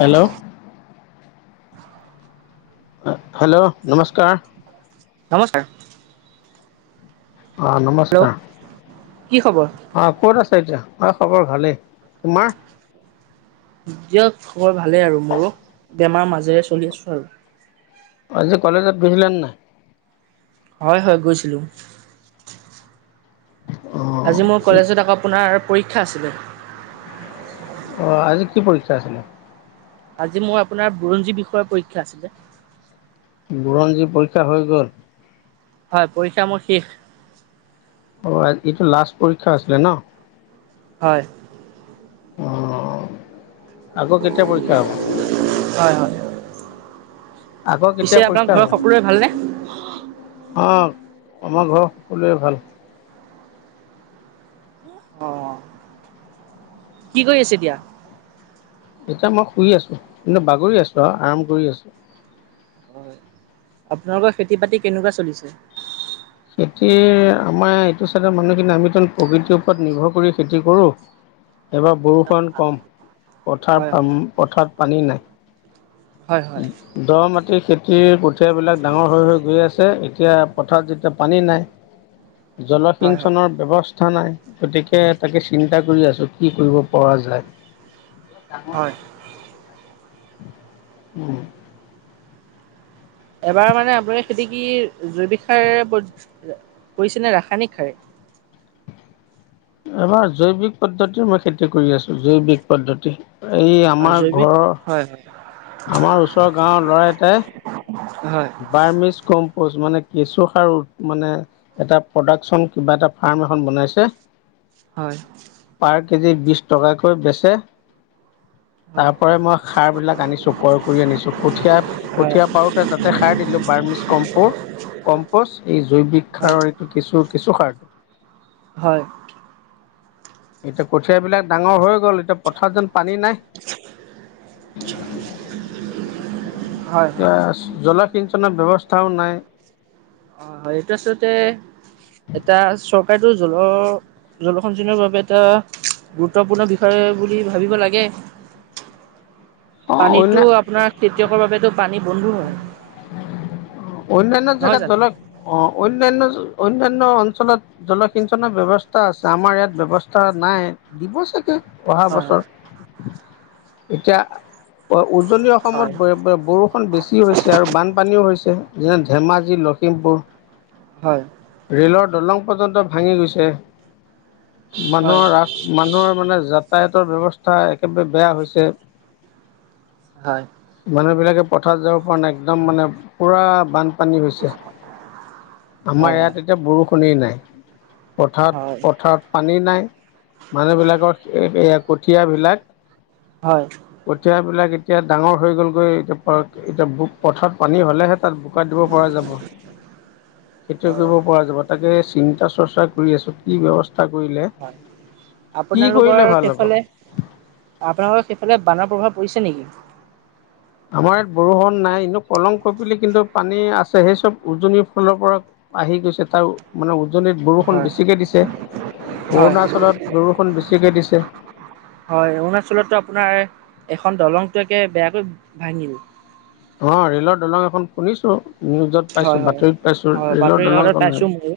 Hello [unintelligible] hello নমস্কাৰ নমস্কাৰ অ হেল্ল' নমস্কাৰ কি খবৰ? অহ কত আছা এতিয়া অ খবৰ ভালেই তোমাৰ দিয়ক খবৰ ভালেই আৰু মোৰো বেমাৰ মাজেৰে চলি আছো আৰু আজি কলেজত গৈছিলা নে নাই হয় হয় গৈছিলোঁ অ আজি মোৰ কলেজত আপোনাৰ পৰীক্ষা আছিলে অ আজি কি পৰীক্ষা আছিলে আজি মোৰ আপোনাৰ বুৰঞ্জী বিষয়ৰ পৰীক্ষা আছিলে বুৰঞ্জী পৰীক্ষা হৈ গ'ল হয় পৰীক্ষা মোৰ শেষ অ এইটো লাষ্ট পৰীক্ষা আছিলে ন হয় অ আকৌ কেতিয়া পৰীক্ষা হব হয় হয় আগৰ কেতিয়া পিছে আপোনাৰ পৰীক্ষা ঘৰৰ হব সকলোৰে ভালনে? অ আমাৰ ঘৰৰ সকলোৱে ভাল অ কি কৰি আছে এতিয়া এতিয়া মই শুই আছো কিন্তু বাগৰি আছো আৰু আৰাম কৰি আছো হয় আপোনালোকৰ খেতি বাতি কেনেকুৱা চলিছে খেতি আমাৰ এইটো চাইডৰ মানুহখিনি আমি প্ৰকৃতিৰ ওপৰত নিৰ্ভৰ কৰি খেতি কৰোঁ এইবাৰ বৰষুণ কম পথাৰ হয় হয়। পথাৰত পানী হয় হয় নাই দ মাটিৰ খেতি খেতি কঠীয়াবিলাক ডাঙৰ হৈ হৈ গৈ আছে এতিয়া পথাৰত যেতিয়া পানী নাই হয় হয় জলসিঞ্চনৰ ব্যৱস্থা কথা নাই গতিকে তাকে চিন্তা কৰি আছোঁ কি কৰিব পৰা যায় কঙৰ হয় [unintelligible] [inaudible] উম এবাৰ মানে আপোনাৰ খেতি কি জৈৱিক সাৰে কৰিছেনে ৰাসায়নিক সাৰ [unintelligible] এইবাৰ জৈৱিক পদ্ধতি মই খেতি কৰি আছো জৈৱিক পদ্ধতি এই হয় আমাৰ জৈৱিক ঘৰৰ হয় আমাৰ ওচৰৰ গাঁৱৰ ল'ৰা এটাই হয় হয় বাৰ্মিছ কম্প মানে কেঁচু সাৰ মানে এটা প্ৰডাকচন কিবা এটা ফাৰ্ম এখন বনাইছে হয় পাৰ কেজি বিশছ টকাকৈ বেচে হয় তাৰ পৰাই মই সাৰ বিলাক আনিছো ক্ৰয় কৰি আনিছো কঠীয়া হয় কঠীয়া পাৰোতে তাতে সাৰ দিলোঁ বাৰ্মিছ কম্প'ৰ কম্পচ এই জৈৱিক হয় সাৰৰ এইটো কিছু কিছু সাৰ হয় এতিয়া কঠিয়া বিলাক ডাঙৰ হৈ গ'ল এতিয়া পথাৰত যেন পানী নাই হয় এ হয় জলসিঞ্চনৰ ব্যৱস্থাও নাই অ হয় এইটো আচলতে এটা চৰকাৰেতো জল জলসঞ্চনৰ বাবে এটা গুৰুত্বপূৰ্ণ বিষয় বুলি ভাবিব লাগে [inaudible] অন্য পানীতো আপোনাৰ খেতিয়কৰ বাবেতো পানী বন্ধু হয় অন্যান্য নহয় জেগাত জানো ধলক অ' অন্যান্য অন্যান্য অঞ্চলত জলসিঞ্চনৰ ব্যয়ৱস্থা আছে আমাৰ ইয়াত ব্যৱস্থা নাই দিব চাগে অহা হয় বছৰ এতিয়া উজনি হয় অসমত বৰষুণ বেছি হৈছে আৰু বানপানীও হৈছে যেনে ধেমাজি লখিমপুৰ হয় ৰে'লত দলং পৰ্যন্ত ভাঙি গৈছে হয় মানুহৰ ৰাস মানুহৰ মানে যাতায়তৰ ব্যৱস্থা একেবাৰে বেয়া হৈছে হয় হয় মানুহবিলাকে পথাৰত যাব কাৰণে একদম মানে পূৰা বান পানী হৈছে আমাৰ ইয়াত এতিয়া বৰষুণেইই নাই পথাৰত হয় হয় পথাৰত পানী নাই মানুহবিলাকৰ কঠিয়াবিলাক হয় কঠিয়াবিলাক। এতিয়া ডাঙৰ হৈ গ'লগৈ এতিয়া এতিয়া পথত পানী হ'লেহে তাত। টকা দিব পৰা যাব খেতি কৰিব পৰা যাব তাকে চিন্তা চৰ্চা কৰি আছোঁ হয় কি আপোনালোকৰ কৰিলে ভাল হ'ব সেইফালে আপোনালোকৰ সেইফালে বানৰ প্ৰভাৱ। পৰিছে নেকি আমাৰ ইয়াত বৰষুণ নাই ইনে কলং কপিলি কিন্তু পানী আছে সেই চব উজনিৰ ফালৰ পৰা আহি গৈছে তাৰ মানে উজনিত বৰষুণ হয় বেছিকৈ দিছে হয় অৰুণাচলত বৰষুণ বেছিকৈ দিছে হয় অৰুণাচলতো আপোনাৰ এখন দলংট একে বেয়াকৈ ভাঙিল। অ' ৰেলৰ দলং এখন শুনিছো নিউজত হয় পাইছো হয় বাতৰিত পাইছো হয় ৰেলৰ বাতৰি কাকতত দলংখন পাইছো ময়ো।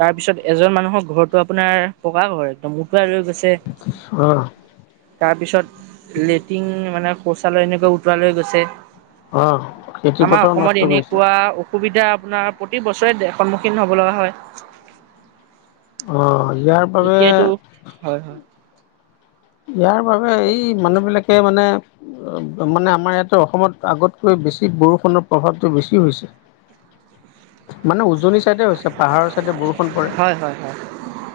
তাৰ পিছত এজন মানুহৰ ঘৰতো আপোনাৰ পকা ঘৰ একদম উটুৱাই লৈ গৈছে। অ' তাৰপিছত লেট্ৰিন মানে শৌচালয় এনেকৈ উতোৱ লৈ গৈছে অ খেতি আমাৰ পথাৰ নষ্ট অসমত কৰিছে অ এনেকুৱা সুবিধা আপোনাৰ প্ৰতি বছৰে সন্মুখীন হ'ব লগা হয়। অহ ইয়াৰ বাবে এতিয়াতো হয় হয় ইয়াৰ বাবে এই মানুহ বিলাকে মানে মানে আমাৰ ইয়াতে অসমত আগতকৈ বেছি বৰষুণৰ প্ৰভাৱটো বেছি হৈছে মানে উজনি চাইডে হৈছে পাহাৰৰ ছাইডে বৰষুণ পৰে হয় হয় হয়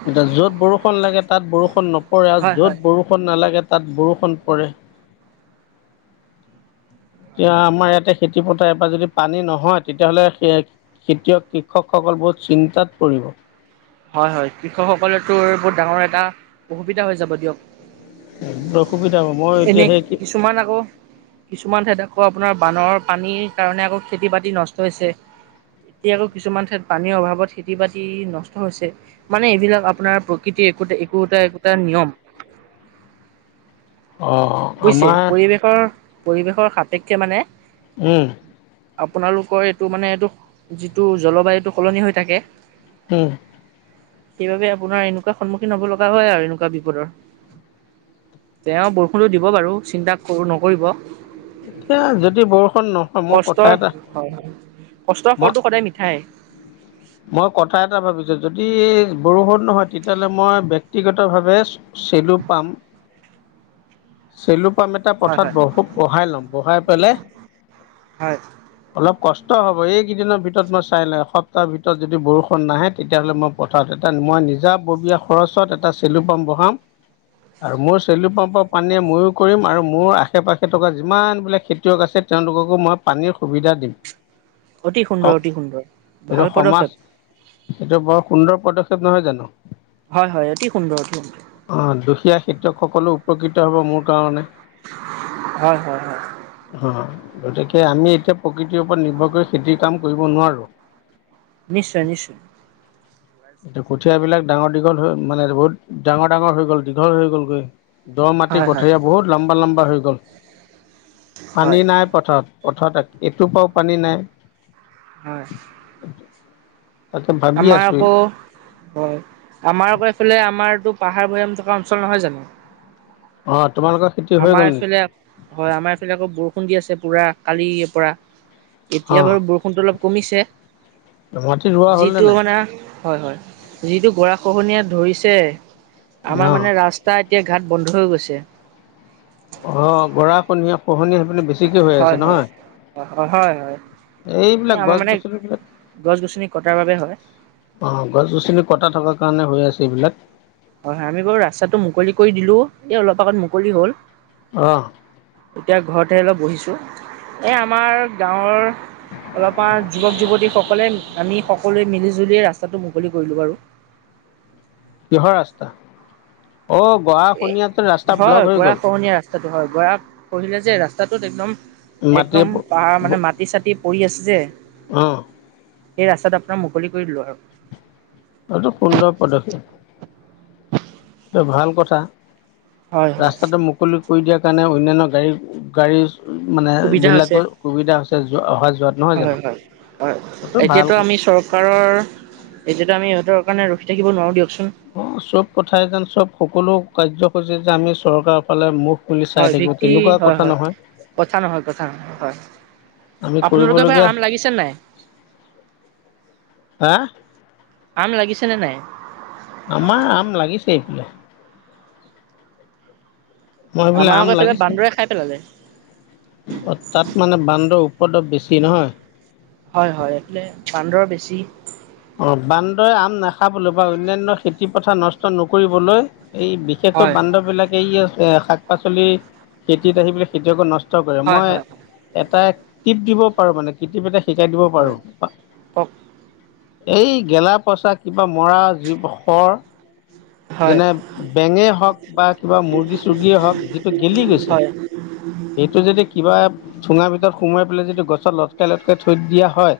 এতিয়া য'ত বৰষুণ লাগে তাত বৰষুণ নপৰে। আৰু হয় য'ত হয়। বৰষুণ নালাগে তাত বৰষুণ পৰে এতিয়া আমাৰ ইয়াতে খেতি পথাৰ বা যদি পানী নহয় তেতিয়াহ'লে সেই খেতিয়ক কৃষকসকল বোৰ চিন্তাত পৰিব হয় -হয় কৃষকসকললেতো বহুত ডাঙৰ এটা অসুবিধা হৈ যাব দিয়ক অসুবিধা হ'ব মই এতিয়া এনে সেই কিছুমান আকৌ কিছুমান ঠাইতে আকৌ আপোনাৰ বানৰ পানীৰ কাৰণে আকৌ খেতি বাতি নষ্ট হৈছে এতিয়া আকৌ কিছুমান ঠাইত পানীৰ অভাৱত খেতি-বাতি নষ্ট হৈছে মানে এইবিলাক আপোনাৰ প্ৰকৃতিৰ একো একোটা একোটা নিয়ম [inaudible] বুজিছে আমাৰ পৰিৱেশৰ পৰিৱেশৰ সাপেক্ষে মানে উম। আপোনালোকৰ এইটো মানে এইটো যিটো জলবায়ুটো সলনি হৈ থাকে উম সেইবাবে আপোনাৰ এনেকুৱা সন্মুখীন হব লগা হয় আৰু এনেকুৱা বিপদৰ তেওঁ বৰষুণো দিব বাৰু চিন্তা কৰো নকৰিব। এতিয়া যদি বৰষুণ নহয় মোৰ কষ্টৰ কথা এটা হয় হয়। কষ্টৰ মই ফলটো সদায় মিঠায়ে। মই কথা এটা ভাবিছোঁ যদি বৰষুণ নহয় তেতিয়াহ'লে মই ব্যক্তিগতভাৱে চেলু পাম চেলু পাম এটা হয় পথাৰত হয় বহায় লম বহাই পেলে হয় অলপ কষ্ট [unintelligible] হ'ব, এইকেইদিনৰ ভিতৰত মই চাই লাই সপ্তাহ ভিতৰত যদি বৰষুণ নাহে তেতিয়াহ'লে মই পথাৰত এটা মই নিজাববীয়া খৰচত এটা চেলু পাম্প বহাম। আৰু মোৰ চেলু পাম্পৰ পানীয়ে ময়ো কৰিম আৰু মোৰ আশে পাশে থকা যিমান বিলাক খেতিয়ক আছে তেওঁলোককো মই পানীৰ সুবিধা দিম। অতি সুন্দৰ অতি সুন্দৰ ভাল পদক্ষেপ। এইেটো বৰ সুন্দৰ পদক্ষেপ নহয় জানো। হয়-হয়, অতি সুন্দৰ অতি সুন্দৰ। সেয়া খেতিয়কসকলো উপকৃত হ'ব মোৰ কাৰণে। হয়, হয়-হয়। অ', গতিকে আমি এতিয়া প্ৰকৃতিৰ ওপৰত নিৰ্ভৰ কৰি খেতিৰ কাম কৰিব নোৱাৰো। নিশ্চয় নিশ্চয়। এয়া কঠিয় বিলাক ডাঙৰ দীঘল হৈ মানে বহুত ডাঙৰ ডাঙৰ হৈ গ'ল দীঘল হৈ গ'লগৈ। দ মাটি হয় হয় কঠীয়া বহুত লম্বা লম্বা হৈ গল হয় পানী নাই পথাৰত। অৰ্থাৎ এটোপাও পানী নাই। হয় তাকে ভাবি আমাৰ আছোঁ। আকৌ হয় আমাৰ আকৌ এইফালে আমাৰতো পাহাৰ-ভৈয়াম থকা অঞ্চল নহয় জানো? অ। তোমালোকৰ খেতি হৈ আমাৰ গ'ল নেকি? এইফালে হয় আমাৰ এইফালে আকৌ বৰষুণ দি আছে পুৰা কালি পৰা। এতিয়া অ', বাৰু বৰষুণটো অলপ কমিছে মাটি ৰোৱা হ'ল নে যিটো নাই? মানে হয়-হয় যিটো গৰাখহনীয়া ধৰিছে আমাৰ অ'। মানে ৰাস্তাত এতিয়া ঘাট বন্ধ হৈ গৈছে। অ' গৰা খহনীয়া সেইপিনে বেছিকে হৈ আছে নহয়? অ', অ' হয়-হয় এই এইবিলাক আমাৰ গছ মানে গছনিবিলাক গছ গছনি কটাৰ বাবে হয়। অ' গছ গছনি কটা থকাৰ কাৰণে হৈ আছে এইবিলাক। হয়, হয় আমি বাৰু ৰাস্তাটো মুকলি কৰি দিলো এই অলপ আগত মুকলি হ'ল। অ এতিয়া ঘৰতে অলপ বহিছো এ আমাৰ গাঁৱৰ অলপমান যুৱক যুৱতীসকলে আমি সকলোৱ মিলি জুলিয়ে ৰাস্তাটো মুকলি কৰিলোঁ বাৰু। কিহৰ ৰাস্তা? অ গৰা এ খহনীয়াতে ৰাস্তা ব্লক হয় হৈ গ'ল গৰাখহনীয়া ৰাস্তাটো হয় গৰা খহিলে যে ৰাস্তা তাটোত একদম মাটিয়ে একদম পাহাৰ মানে মাটি চাটি পৰি আছে যে। অ'। সেই ৰাস্তাটো আপোনাৰ মুকলি কৰি দিলো আৰু। এইটো সুন্দৰ পদক্ষেপ। এ ভাল কথা হয় হয় ৰাস্তাতে মুকলি কৰি দিয়াৰ কাৰণে অনন্যান গাড়ী-গাড়ী মানে সুবিধা হৈছে বিলাকৰ সুবিধা হৈছে অহা যোৱা। হয়, হয়, হয়, ভাল এতিয়াতো আমি চৰকাৰৰ এতিয়াটো আমি ইহতৰ কাৰণ ৰখি থাকিব নোৱাৰো দিয়ক। অ' চব কথাই যেন চব সকলো কাৰ্যসূচী যে আমি চৰকাৰৰ ফালে মুখ খুলি চাই হয় থাকিব ভিকতি, তেনেকুৱা কথা হয়-হয় নহয় কথা নহয় কথা নহয় হয়। আমি আপোনালোকৰ এইবাৰ কৰিবলগীয়া আম লাগিছে নাই? হা চনে নাই? আমাৰ আম লাগিছে এইফালে। মই বোলে আমাৰ আম আকৌ এইফালে লাগিছে বান্দৰে খাই পেলালে তাত মানে বান্দৰ পদৱ বেছি নহয়। হয় হয় এইফে বান্দৰ বেছি অ বান্দৰে আম নাখাবলৈ বা অন্যান্য খেতি পথাৰ নষ্ট নকৰিবলৈ এই বিশেষকৈ হয় বান্দৱ বিলাকে ইয় শাক পাচলি খেতিত আহি পেল খেতিয়কো নষ্ট কৰে হয় মই হয় এটা টিপ দিব পাৰো মানে কৃটিপ এটা শিকাই দিব হয় পাৰো কওক এই গেলা পইচা কিবা মৰা য খৰ হয় যেনে বেঙে হওঁক বা কিবা মুৰ্গী চৰ্গীয়ে হওক যিটো গেলি গৈছে হয় সেইটো যদি কিবা চোঙাৰ ভিতৰত সোমাই পেলাই যদি গছত লটকাই লটকাই থৈ দিয়া হয়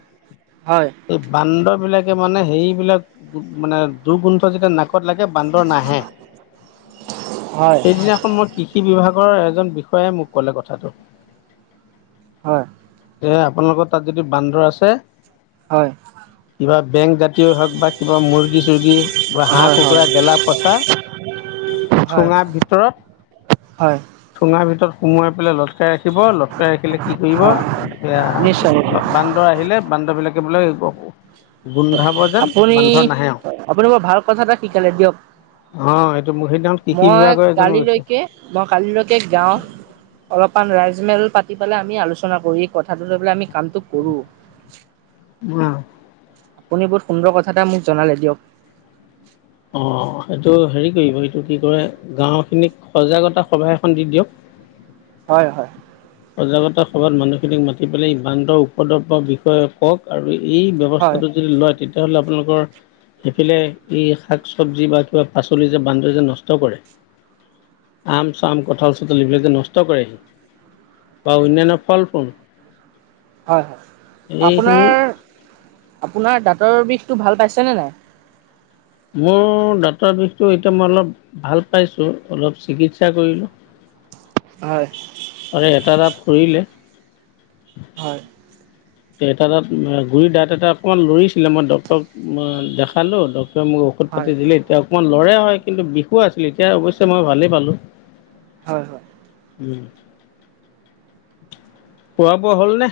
হয় এই বান্দৰ বিলাকে মানে সেইবিলাক মানে দুগোন্ধ যেতিয়া নাকত লাগে বান্দৰ নে হয় হয় সেইদিনাখন মই কৃষি বিভাগৰ এজন বিষয়াই মোক ক'লে কথাটো হয় এ আপোনালোকৰ তাত যদি বান্দৰ আছে হয় কিবা বেংক জাতীয় হওক বা কিবা মুৰ্গী চৰ্গী বা হহ গেলা পচা হয় হয় ঠুঙাৰ ভিতৰত হয় ঠুঙা ভ ভিতৰত সোমোৱাই লটকাই ৰাখিব লটকাই ৰাখিলে কি কৰিব হয় নিশ্চয় নিশ্চয় বান্দৰ আহিলে বান্দৰবিলাক কেলে গোন্ধাব যেন আপুনি মান্ধৰ নাহে আৰু আপুনি বৰ ভাল কথা এটা শিকালে দিয়ক অ এইটো মুখে মই কালিলৈকে মই কালিলৈকে গাও অলপমান ৰাইজ তজমেল পাতি পেলাই আমি আলোচনা কৰি এই কথাটো লৈ পেলাই আমি কামটো কৰোঁ গৈছে আপুনি বহুত সুন্দৰ কথা এটা মোক জনালে দিয়ক কি কৰিব এইটো কি কৰে গাও খিনিক সজাগতা সভা এখন দি দিয়ক হয় হয় সজাগতা সভাত মানুহখিনিক মাতি পেলাই সিমানান্ত উপদ্ৰৱৰ বিষয়ে কওক আৰু এই ব্যবৱস্থা হয় যদি লয় তেতিয়াাহ'লে আপোনালোকৰ সেইফালে ই শাক চব্জি বা কিবা পাচলি যে বান্দৰ যে নষ্ট কৰে আম চাম কঠাল চঠাল এইবিলাকে নষ্ট কৰেহি। বা অন্যান্য ফল ফোন হয় হয় আপোনাৰ আপোনাৰ বটৰ বিষটো ভাল পাইছেনে নাই মোৰ দাঁতৰ বিষটো এতিয়া মই অলপ ভাল পাইছো অলপ চিকিৎসা কৰিলো হয় হয় আৰু এটা তাত ফুৰিলে হয় তে এ তাত গুৰি দাঁত এটা অকমান লৰিছিলে মই ড্টৰক দেখালো ডট মোক ঔষধ হয় পাতি দিলে এতিয়া অকণমান লৰা হয় কিন্তু বিষু আছিল এতিয়া অৱশ্যে মই ভালেই পালো। হয় হয় খোৱা বোৱা হল নে